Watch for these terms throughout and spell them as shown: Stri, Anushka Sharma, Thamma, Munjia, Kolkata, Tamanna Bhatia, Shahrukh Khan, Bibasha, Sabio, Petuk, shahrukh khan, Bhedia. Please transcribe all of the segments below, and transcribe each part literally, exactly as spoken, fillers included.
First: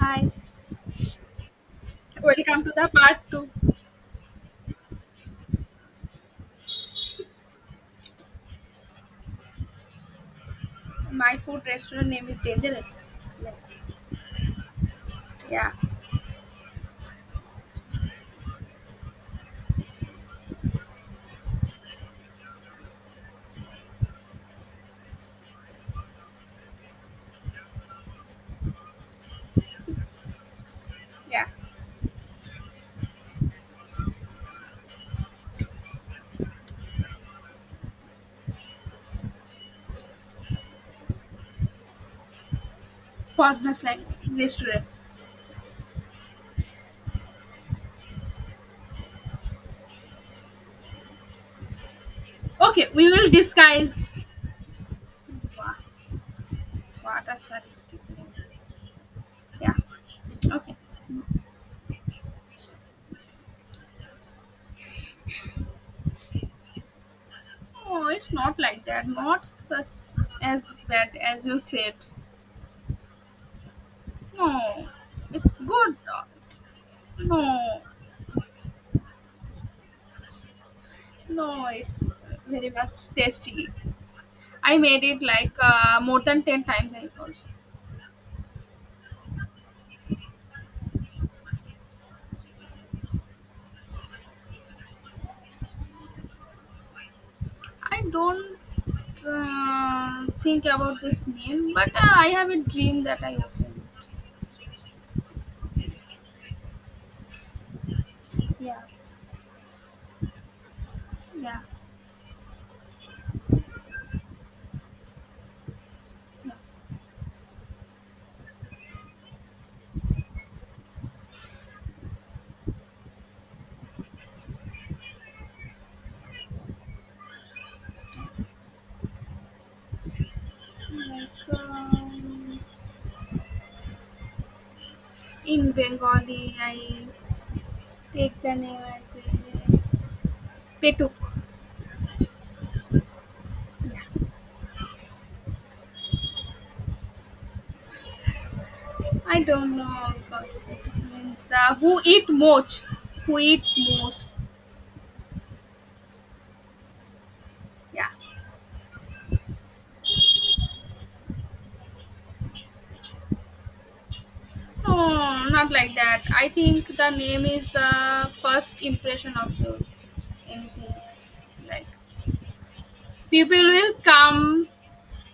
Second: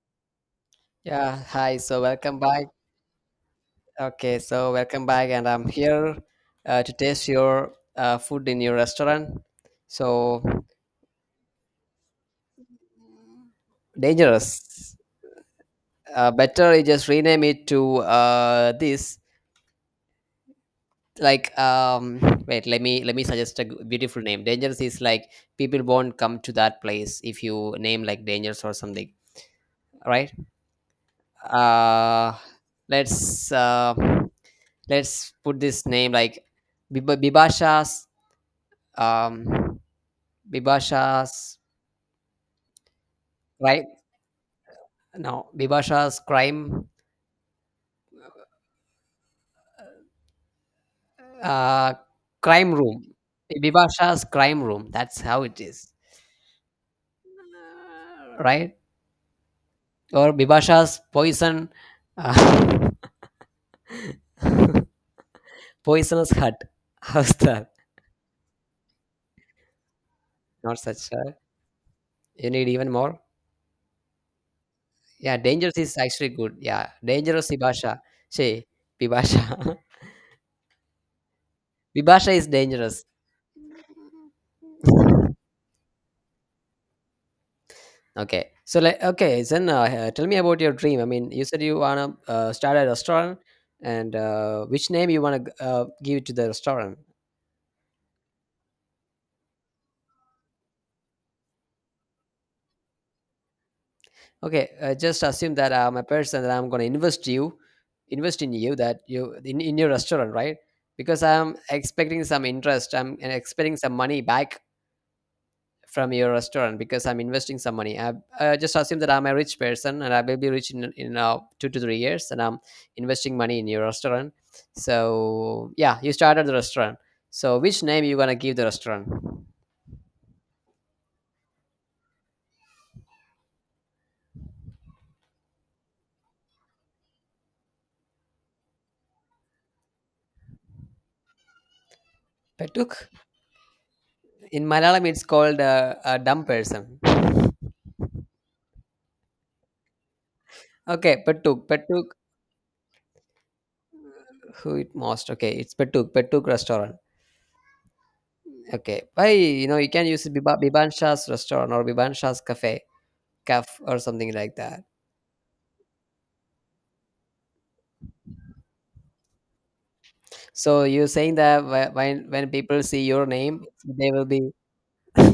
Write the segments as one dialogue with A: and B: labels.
A: Hi,
B: Yeah, hi. So welcome
A: welcome
B: back.
A: to the part two.
B: Okay, so welcome back, and I'm here uh, to taste your uh, food in your restaurant. So
A: My food restaurant name is Dangerous. Like,
B: dangerous.
A: yeah,
B: Uh, better you just rename it to uh, this. Like, um, Wait. Let me let me suggest a g- beautiful name. Dangerous is like people won't come to that place if you name like dangerous or something, right?
A: yeah.
B: Uh, let's uh, let's put this name like Bib- Bibasha's. Um, Bibasha's
A: Poisonous
B: crime,
A: like restaurant.
B: no, Bibasha's crime uh crime
A: Okay,
B: room.
A: we will disguise.
B: Bibasha's crime room. That's how it
A: Wow,
B: is.
A: what a sadistic name.
B: Right?
A: Yeah,
B: Or
A: okay.
B: Bibasha's poison, uh, poisonous hut. How's that?
A: Oh, it's not like that. Not such as
B: Not such
A: bad
B: a,
A: as you said.
B: you need even more?
A: No,
B: Yeah,
A: it's
B: dangerous is
A: good.
B: actually good. Yeah.
A: No,
B: Dangerous Bibasha. Say Bibasha.
A: no, it's
B: Bibasha is
A: very
B: dangerous.
A: much tasty. I made it like uh, more than ten times, I also.
B: Okay. So like okay, then uh, uh, tell me about your dream. I mean, you said you wanna uh, start a restaurant, and uh, which name you wanna g- uh, give to the restaurant?
A: I don't uh, think about this name, but uh, I have a dream that I open.
B: Okay, uh, just assume that I'm a person that I'm gonna invest you, invest in you
A: Yeah,
B: that you in, in your restaurant, right? Because I'm
A: yeah,
B: expecting some interest. I'm expecting some money back from your
A: yeah.
B: restaurant because I'm investing some money. I, I just assume that I'm a rich person and I will be rich in, in uh, two to three years and I'm investing money in your restaurant. So yeah, you started the restaurant. So which name you gonna give the restaurant?
A: Like um, in Bengali, I take the name as uh, Petuk.
B: Petuk.
A: Yeah.
B: In Malayalam, it's called uh, a dumb person.
A: I don't know about Petuk
B: Okay,
A: means
B: Petuk.
A: the who
B: Petuk.
A: eat most, who eat most.
B: Who it most? Okay, it's Petuk. Petuk restaurant.
A: Yeah.
B: Okay, why you know you can use Biba, Biban Shah's restaurant or Biban Shah's cafe, caf or something like that.
A: No, not like that. I think the name is the first impression of you.
B: So
A: Anything
B: you're saying that
A: like
B: wh- when when people see your
A: people
B: name,
A: will
B: they will be,
A: come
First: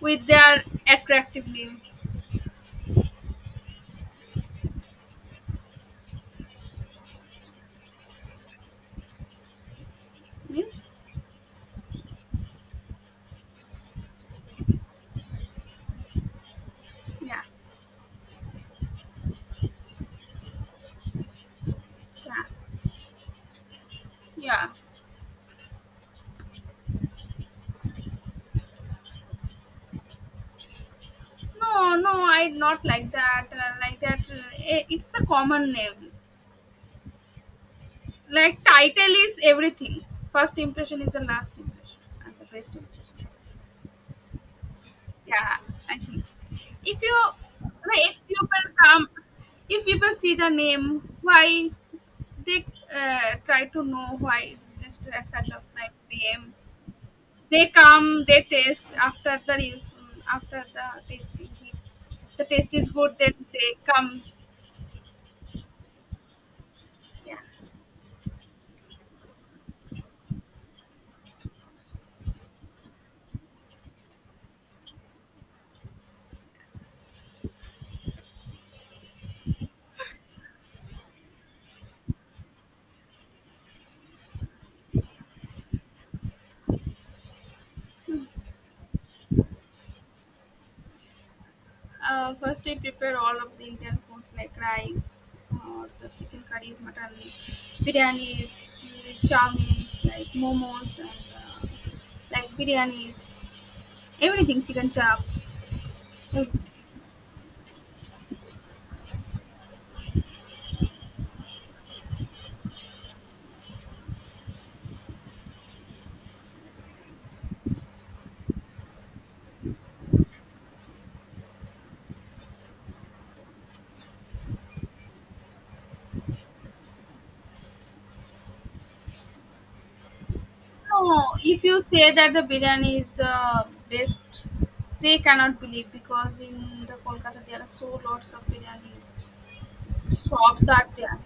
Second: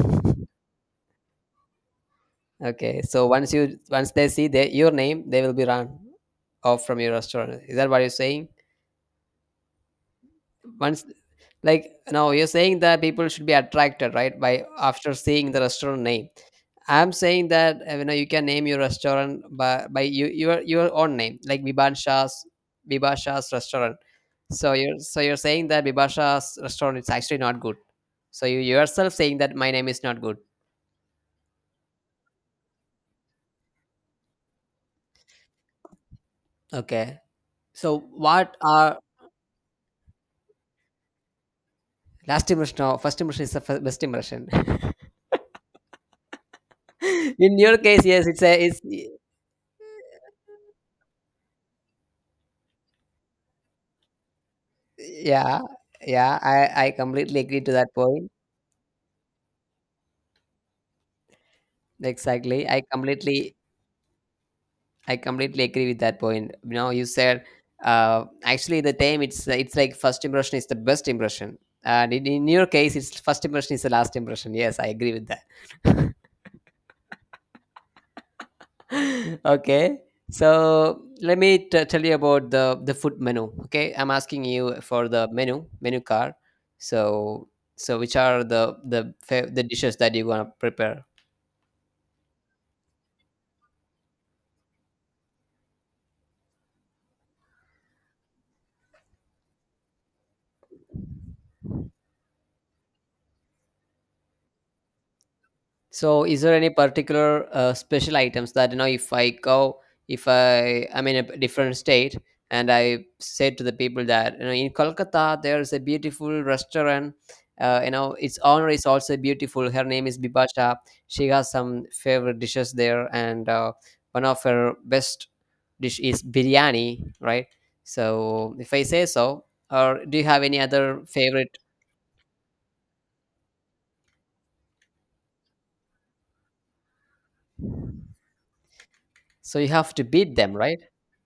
A: with their attractive names
B: okay. So once you once they see the, your name, they will be run off from your restaurant. Is that what you're saying?
A: means
B: Once, like, no, you're saying that people should be attracted, right? By after seeing the restaurant name. I'm
A: yeah,
B: saying that uh, you know you can name your restaurant by by you, your your own name like Bibasha's,
A: yeah,
B: Bibasha's restaurant.
A: yeah.
B: So you're, so you're saying that Bibasha's restaurant is actually not good. So you yourself saying that my name is not good.
A: No no I not like that uh, like that uh, eh, it's a common name.
B: Okay. So what
A: Like
B: are,
A: title is everything. First impression is the last impression and the
B: last
A: best
B: impression or first
A: impression.
B: impression is the fir- best impression.
A: Yeah, I think if you,
B: In your case,
A: like, if
B: yes, it's a
A: people
B: it's,
A: come, if people see the name, why they uh, try to know why it's this such
B: yeah,
A: a like
B: yeah,
A: name.
B: I I completely agree
A: They
B: to that
A: come,
B: point.
A: they taste after the re- after the tasting. If the
B: Exactly,
A: taste
B: I
A: is good, then
B: completely
A: they come.
B: I completely agree with that point. You know, you
A: Yeah.
B: said, uh, actually the time, it's it's like first impression is the best impression, and in, in your case, it's first impression is the last impression. Yes, I agree with that. Okay, so let me t- tell you about the the food menu. Okay, I'm asking you for the menu menu card. So, so which are the the fa- the dishes that you want to prepare?
A: Uh, first, we prepare all of the Indian foods like rice, or the chicken curries, mutton, biryanis, chowmins, like momos, and uh, like biryanis, everything, chicken chops.
B: So, is
A: Mm.
B: there any particular uh, special items that, you know, if I go, if I I'm in a different state and I say to the people that you know in Kolkata there's a beautiful restaurant. Uh, you know, its owner is also beautiful. Her name is Bibasha. She has some favorite dishes there, and uh, one of her best dish is biryani, right? So, if I say so, or do you have any other
A: No,
B: favorite?
A: if you say that the biryani is the best, they cannot believe because in the Kolkata there are so lots of biryani
B: So you have to beat them,
A: shops
B: right?
A: are there.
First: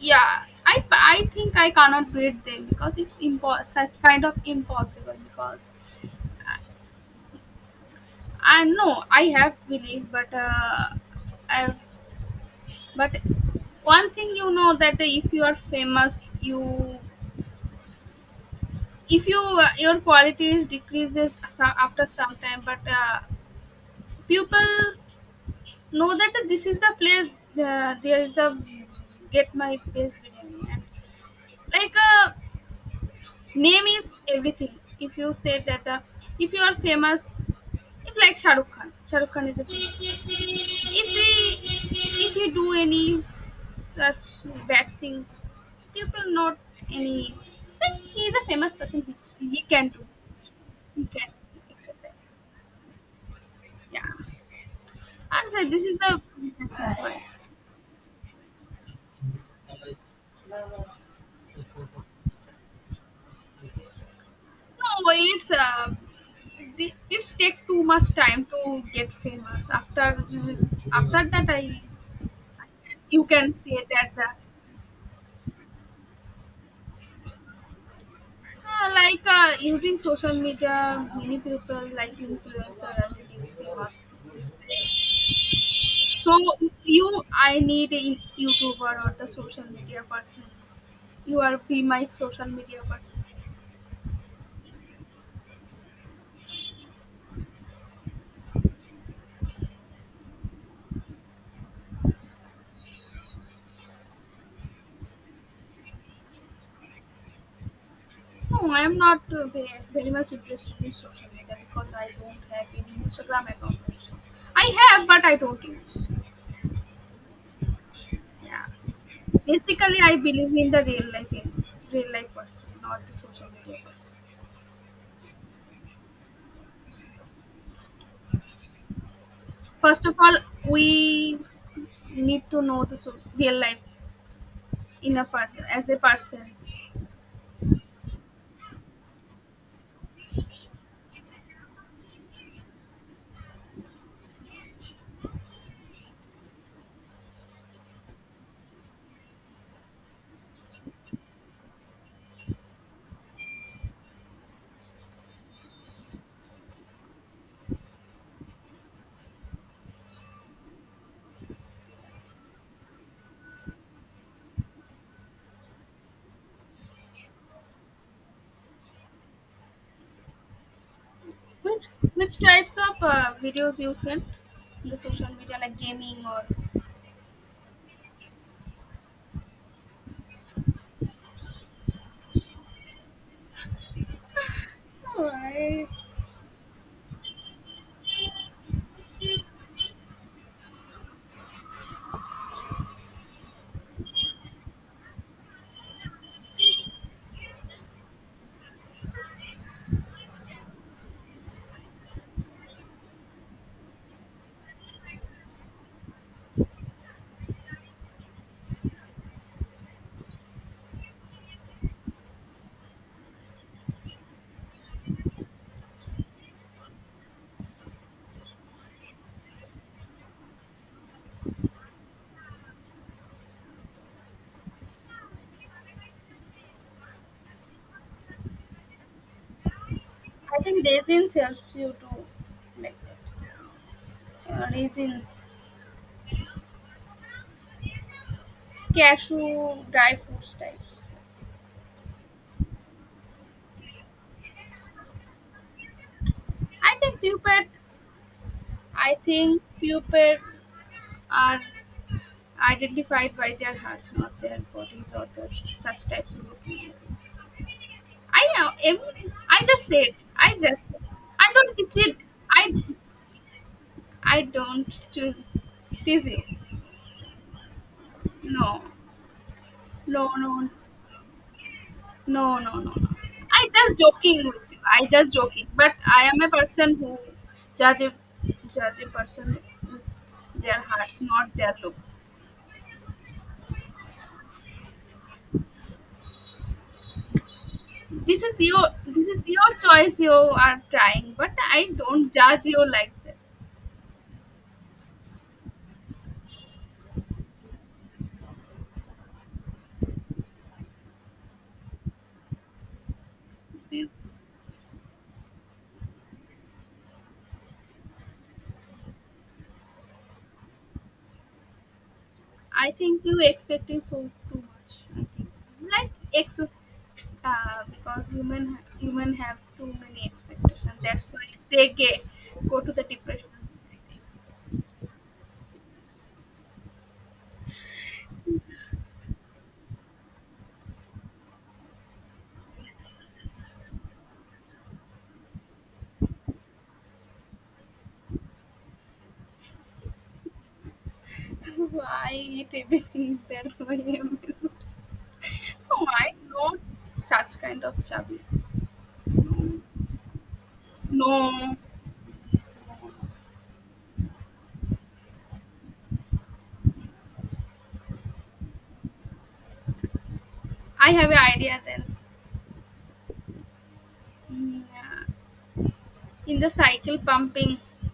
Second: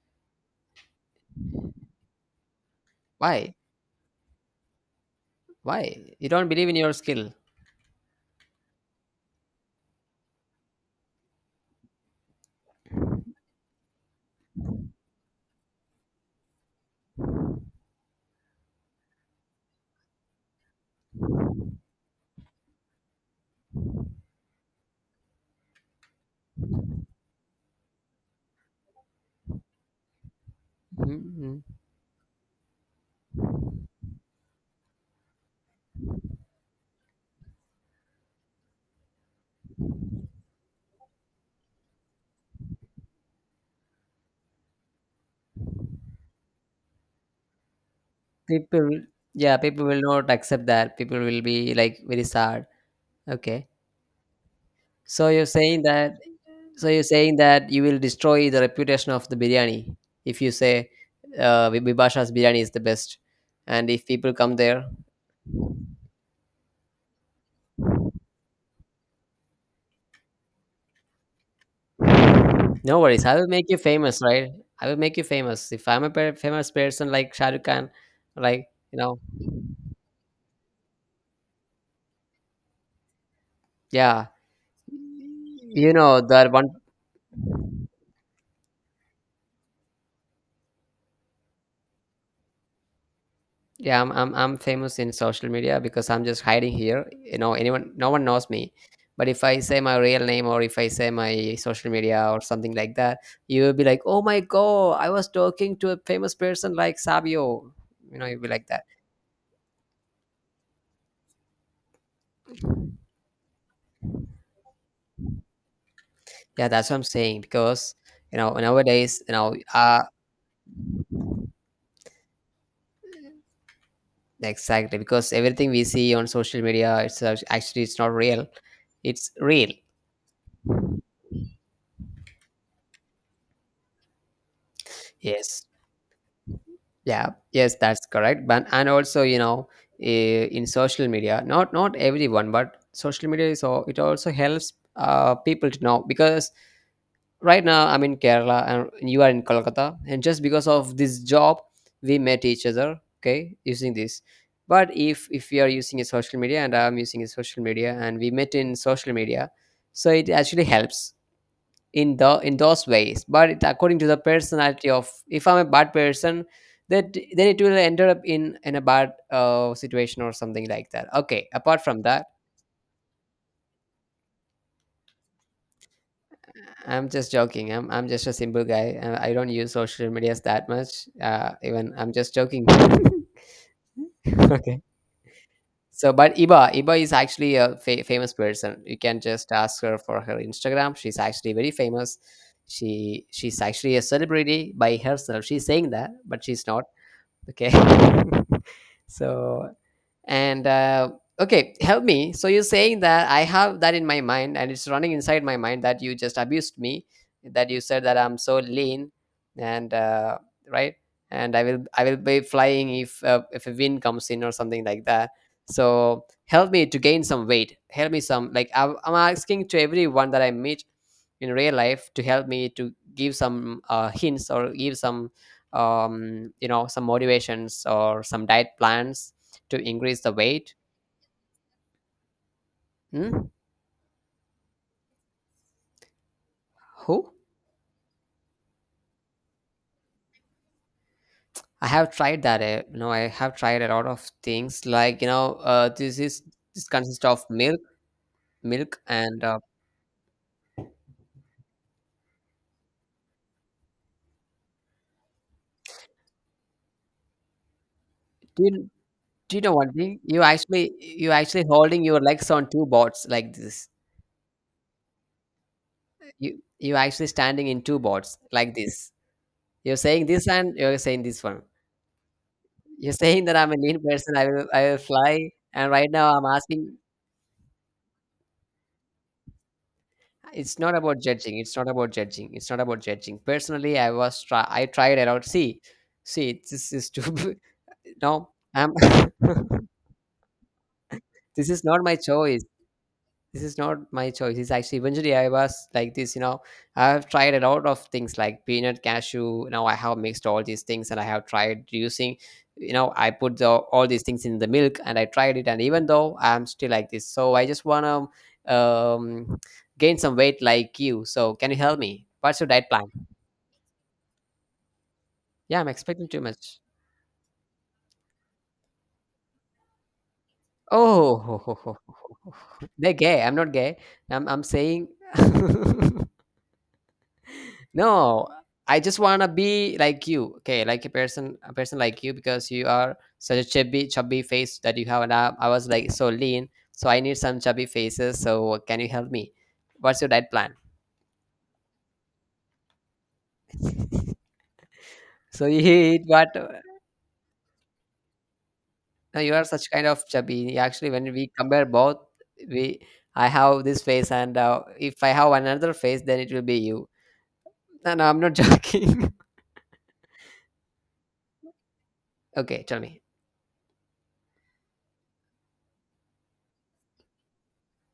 A: Yeah, I, I think I cannot beat them because it's
B: Why?
A: impo- such kind of impossible because
B: Why? You don't believe in your skill.
A: I know I have belief, but uh, I but one thing you know that if you are famous, you if you uh, your qualities decreases so- after some time, but uh, people know that this is the place uh, there is the get my place biryani and
B: Mhm.
A: like uh, name is everything. If you say that uh, if you are famous, if like shahrukh khan shahrukh khan is a famous person. if he if he do any such bad things people not any but he is a famous
B: People,
A: person he,
B: yeah,
A: he
B: people
A: can
B: will
A: do,
B: not accept that.
A: he
B: People will
A: can
B: be like
A: accept
B: very
A: that.
B: sad. Okay,
A: Yeah,
B: so you're
A: and so
B: saying
A: this is
B: that.
A: the, this
B: So
A: is
B: you're
A: why
B: saying that you will destroy the reputation of the biryani if you say, uh, Bi- Bibasha's biryani is the best, and if people come there,
A: no it's uh it it's take too much time to get famous after after that i,
B: no worries.
A: you
B: I will
A: can
B: make you
A: say that
B: famous,
A: the,
B: right? I will make you famous. If I'm a per- famous person like Shahrukh Khan, like,
A: Uh,
B: you know,
A: like uh, using social media, many people like influencer and T V famous.
B: yeah, you know
A: So
B: that one.
A: you, I need a YouTuber or the social media person. You are be my social media person.
B: Yeah, I'm, I'm I'm famous in social media because I'm just hiding here. You know, anyone, no one knows me. But if I say my real name or if I say my social media or something like that, you will be like, "Oh my god, I was talking to a famous person like Sabio." You know, you'll be like
A: No, I
B: that.
A: am not uh, ve- very much interested in social media because I don't have any Instagram account. Also, I have, but I don't use.
B: Yeah, that's what I'm saying because you know
A: Yeah,
B: nowadays, you know,
A: basically,
B: uh
A: I believe in the real life, in real life person, not the social media person.
B: exactly because everything we see on social media, it's uh, actually it's not real. It's real.
A: First of all, we need to know the source, real life in a part
B: Yes.
A: as a person.
B: Yeah, yes, that's correct. But and also, you know, eh, in social media, not not everyone, but social media is all, it also helps uh, people to know because right now I'm in Kerala and you are in Kolkata, and just because of this job, we met each other. Okay, using this. But if if you are using a social media and I'm using a social media and we met in social media, so it actually helps in the in those ways, but it, according to the personality of, if I'm a bad person that then it will end up in in a bad uh, situation or something like that. Okay, apart
A: Which
B: from that,
A: which types of uh, videos you send in the social media like gaming or?
B: i'm just joking i'm, I'm just a simple guy, uh, I don't use social medias that much, uh, even I'm just joking. Okay,
A: No, I
B: so but iba iba is actually a fa- famous person. You can just ask her for her Instagram. She's actually very famous. She she's actually a celebrity by herself. She's saying that but she's not. Okay. So and, uh, okay, help me. So you're saying that I have that in my mind and it's running inside my mind that you just abused me, that you said that I'm so lean and, uh, right, and I will I will be flying if, uh, if a wind comes in or something like that. So help me to gain some weight. Help me some, like, I'm I'm asking to everyone that I meet in real life to help me to give some, uh, hints or give some, um, you know, some motivations or some diet plans to increase the
A: I
B: weight.
A: think raisins helps you to like that.
B: Hmm?
A: Uh, raisins,
B: Who?
A: cashew, dry fruits types.
B: I have tried that. eh, You know, I have tried a lot of things, like, you know, uh, this is, this
A: I think
B: consists of
A: Cupid.
B: milk, milk,
A: I
B: and, uh,
A: think Cupid are identified by their hearts, not their bodies or the, such types of looking. I
B: do
A: know.
B: you,
A: If,
B: do you
A: I
B: know
A: just
B: one
A: said.
B: thing? You
A: I just.
B: actually, you
A: I
B: actually
A: don't
B: holding
A: teach it.
B: your legs on
A: I.
B: two boards like this.
A: I don't choose teach it.
B: You you actually standing in two boards like
A: No.
B: this. You're
A: No.
B: saying this
A: No.
B: and you're saying this one.
A: No. No. No. No.
B: You're saying that
A: I
B: I'm a
A: just
B: lean person.
A: joking
B: I
A: with
B: will
A: you.
B: I will
A: I just
B: fly.
A: joking.
B: And
A: But
B: right
A: I
B: now
A: am
B: I'm
A: a person
B: asking,
A: who judge a, judge a person with their
B: it's not about
A: hearts, not
B: judging,
A: their
B: it's not about
A: looks.
B: judging, it's not about judging personally. I was try I tried it out. See, see this is too.
A: This
B: No,
A: is your,
B: I'm
A: this is your choice. You are trying, but
B: this is
A: I
B: not my
A: don't
B: choice.
A: judge you like that.
B: This is not my choice. It's actually, eventually I was like this, you know. I have tried a lot of things like peanut, cashew. Now I have mixed all these things and I have tried using, you know, I put the, all
A: You-
B: these things in the milk and I tried it and even though I'm still like this. So I just want to, um, gain some weight like you. So can you help me? What's your diet
A: I
B: plan?
A: think you expecting so too much. I think
B: Yeah, I'm
A: like
B: expecting too much.
A: expect uh, because human human have too many expectations. That's why they
B: Oh,
A: get, go to the
B: they're gay,
A: depression.
B: I'm not gay.
A: I
B: i'm, I'm saying. No, I just wanna be like you. Okay, like a person, a person like you, because you are such a chubby, chubby face that you have. And I, I was like so lean, so I need some chubby faces. So can you help me? What's your diet plan?
A: think. I eat everything. That's why I'm.
B: So, you eat
A: Why
B: what?
A: not such kind of job?
B: No, you are such kind of chubby. Actually, when we
A: No,
B: compare both, we, I have this face, and uh, if I have another face, then it will be you. No, no, I'm not joking.
A: I have an idea then.
B: Okay, tell me.
A: Mm, yeah. In the cycle pumping.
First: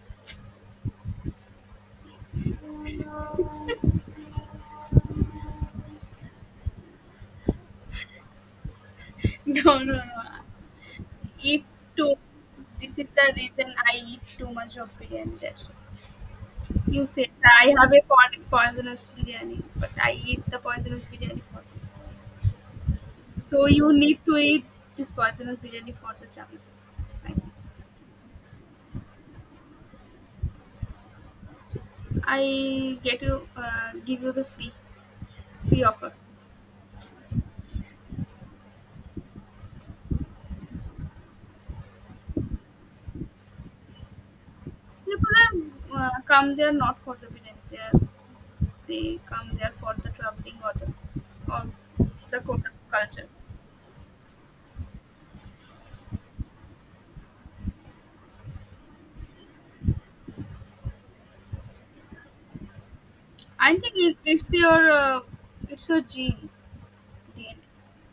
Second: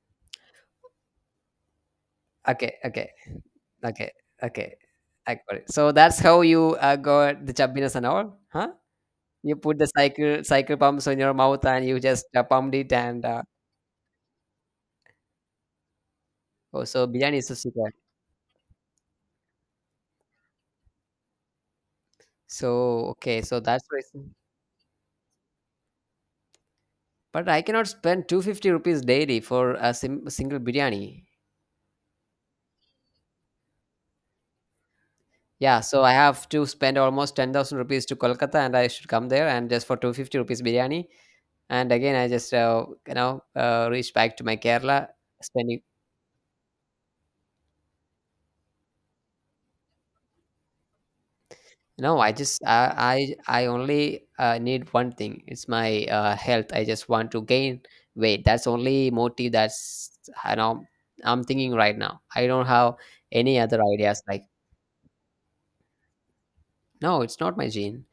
B: Okay, okay, okay, okay. I got it. So that's how you uh, got the chubbiness and all, huh? You put
A: No,
B: the
A: no, no.
B: cycle cycle pumps on your mouth
A: It's
B: and you
A: too.
B: just uh, pumped it
A: This is
B: and,
A: the
B: uh,
A: reason I eat too much of biryani. That's why.
B: oh,
A: You
B: so
A: said
B: biryani is a
A: I have
B: secret.
A: a po- poisonous biryani, but I eat the poisonous biryani for this.
B: So, okay, so
A: So
B: that's
A: you need to
B: reason.
A: eat this poisonous biryani for the channel first. I think.
B: But I cannot spend two hundred fifty rupees daily for a sim- single biryani.
A: I get you uh, give you the free
B: Yeah,
A: free
B: so I
A: offer.
B: have to spend almost ten thousand rupees to Kolkata and I should come there and just for two hundred fifty rupees biryani. And again, I just, uh, you know, uh, reach back to my Kerala
A: People
B: spending.
A: are, uh, come there not for the biryani. They are, they come there for the traveling or the or
B: No, I
A: the
B: just
A: Kolkata culture.
B: I I, I only uh, need one thing. It's my uh, health. I just want to gain weight. That's only motive. That's, I know, I'm thinking right now. I don't have any
A: I
B: other
A: think it,
B: ideas. Like,
A: it's your uh, it's your gene
B: no, it's not
A: D N A.
B: my gene.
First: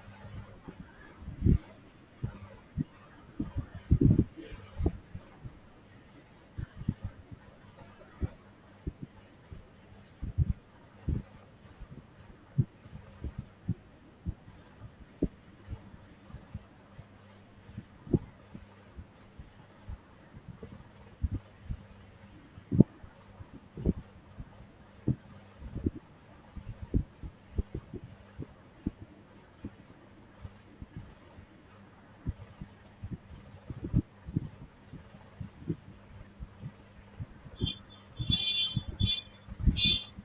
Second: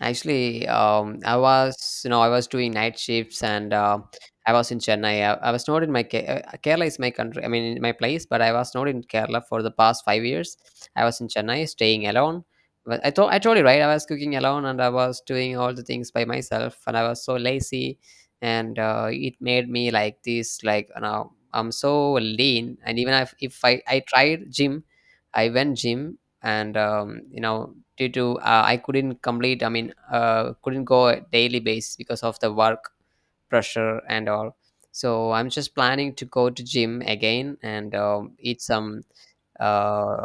B: Actually, um, I was, you know, I was doing night shifts and, uh, I was in Chennai. I, I was not in my, Ke- uh, Kerala is my country. I mean, in my place, but I was not in Kerala for the past five years. I was in Chennai, staying alone. But I thought I told you right. I was cooking alone and I was doing all the things by myself, and I was so lazy, and, uh, it made me like this. Like, you know, I'm so lean, and even if, if I I tried gym, I went gym and, um, you know, due to, uh, I couldn't complete. I mean uh, couldn't go a daily basis because of the work pressure and all. So I'm just planning to go to gym again and, um, eat some, uh,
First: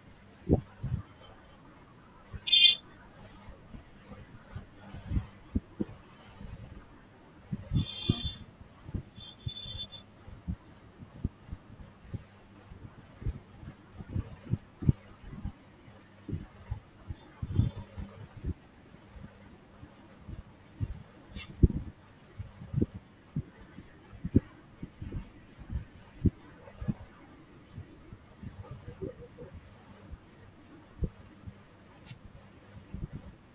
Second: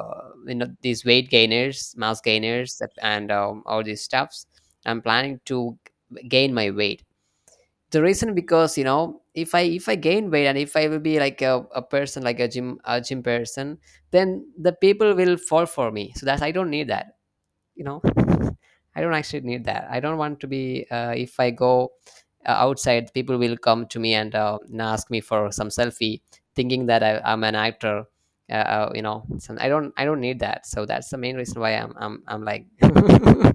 B: you know, these weight gainers, mass gainers and, um, all these stuffs. I'm planning to gain my weight. The reason, because you know, if i if I gain weight and if I will be like a, a person like a gym a gym person, then the people will fall for me so that I don't need that. You know, I don't actually need that. I don't want to be, uh, if I go, uh, outside, people will come to me and, uh, and ask me for some selfie thinking that, I, I'm an actor. Uh, uh, you know, so I don't, I don't need that. So that's the main reason why, i'm i'm, I'm like.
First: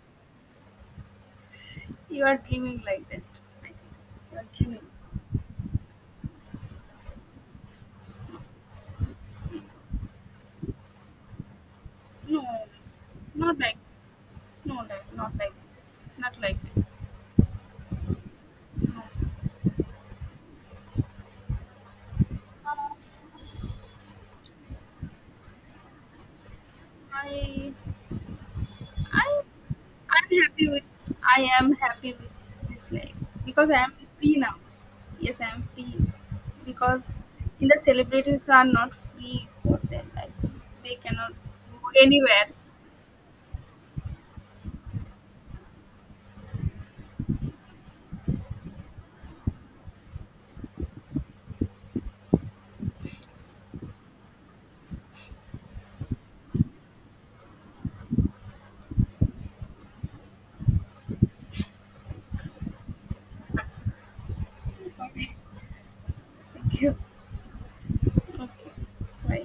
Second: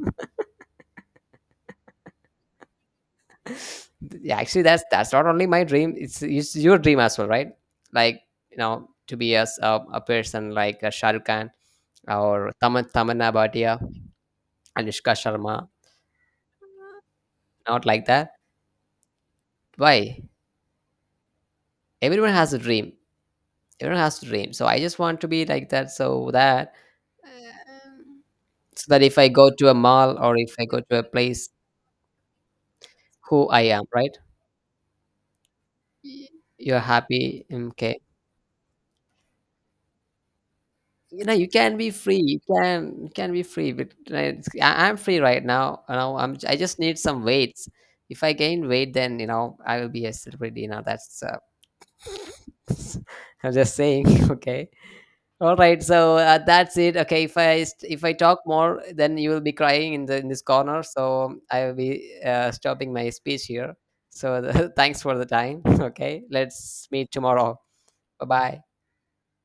A: You are dreaming like that. I think
B: Yeah,
A: you are
B: actually, that's,
A: dreaming.
B: that's not only my dream. It's, it's your dream as well, right? Like, you know, to be as a, a person like, uh, Shah Rukh Khan
A: No,
B: or Taman Tamanna
A: not like,
B: Bhatia,
A: no,
B: Anushka
A: like, not like,
B: Sharma,
A: not like,
B: not like that.
A: no.
B: Why? Everyone has a dream. Everyone has a dream. So I just want to be like that, so that,
A: I,
B: so that if I
A: I,
B: go to a mall or
A: I'm
B: if I
A: happy
B: go
A: with,
B: to a place,
A: I am happy with this, this life
B: who I
A: because I
B: am,
A: am
B: right?
A: free now. Yes, I am free
B: You're
A: because
B: happy.
A: in the
B: Okay.
A: celebrities are not free for their life. They
B: You
A: cannot
B: know you can
A: go
B: be free, you
A: anywhere.
B: can you can be free, but right, I- I'm free right now. You know, I'm, I just need some weights. If I gain weight then, you know, I will be a celebrity. Now that's, uh, I'm just saying. Okay, all right. So, uh, that's it. Okay, if I st- if I talk more then you will be crying in the in this corner. So I will be, uh, stopping my speech here. So, thanks for the
A: Okay,
B: time. Okay,
A: thank
B: let's
A: you.
B: meet tomorrow. Bye
A: Okay,
B: bye.
A: bye.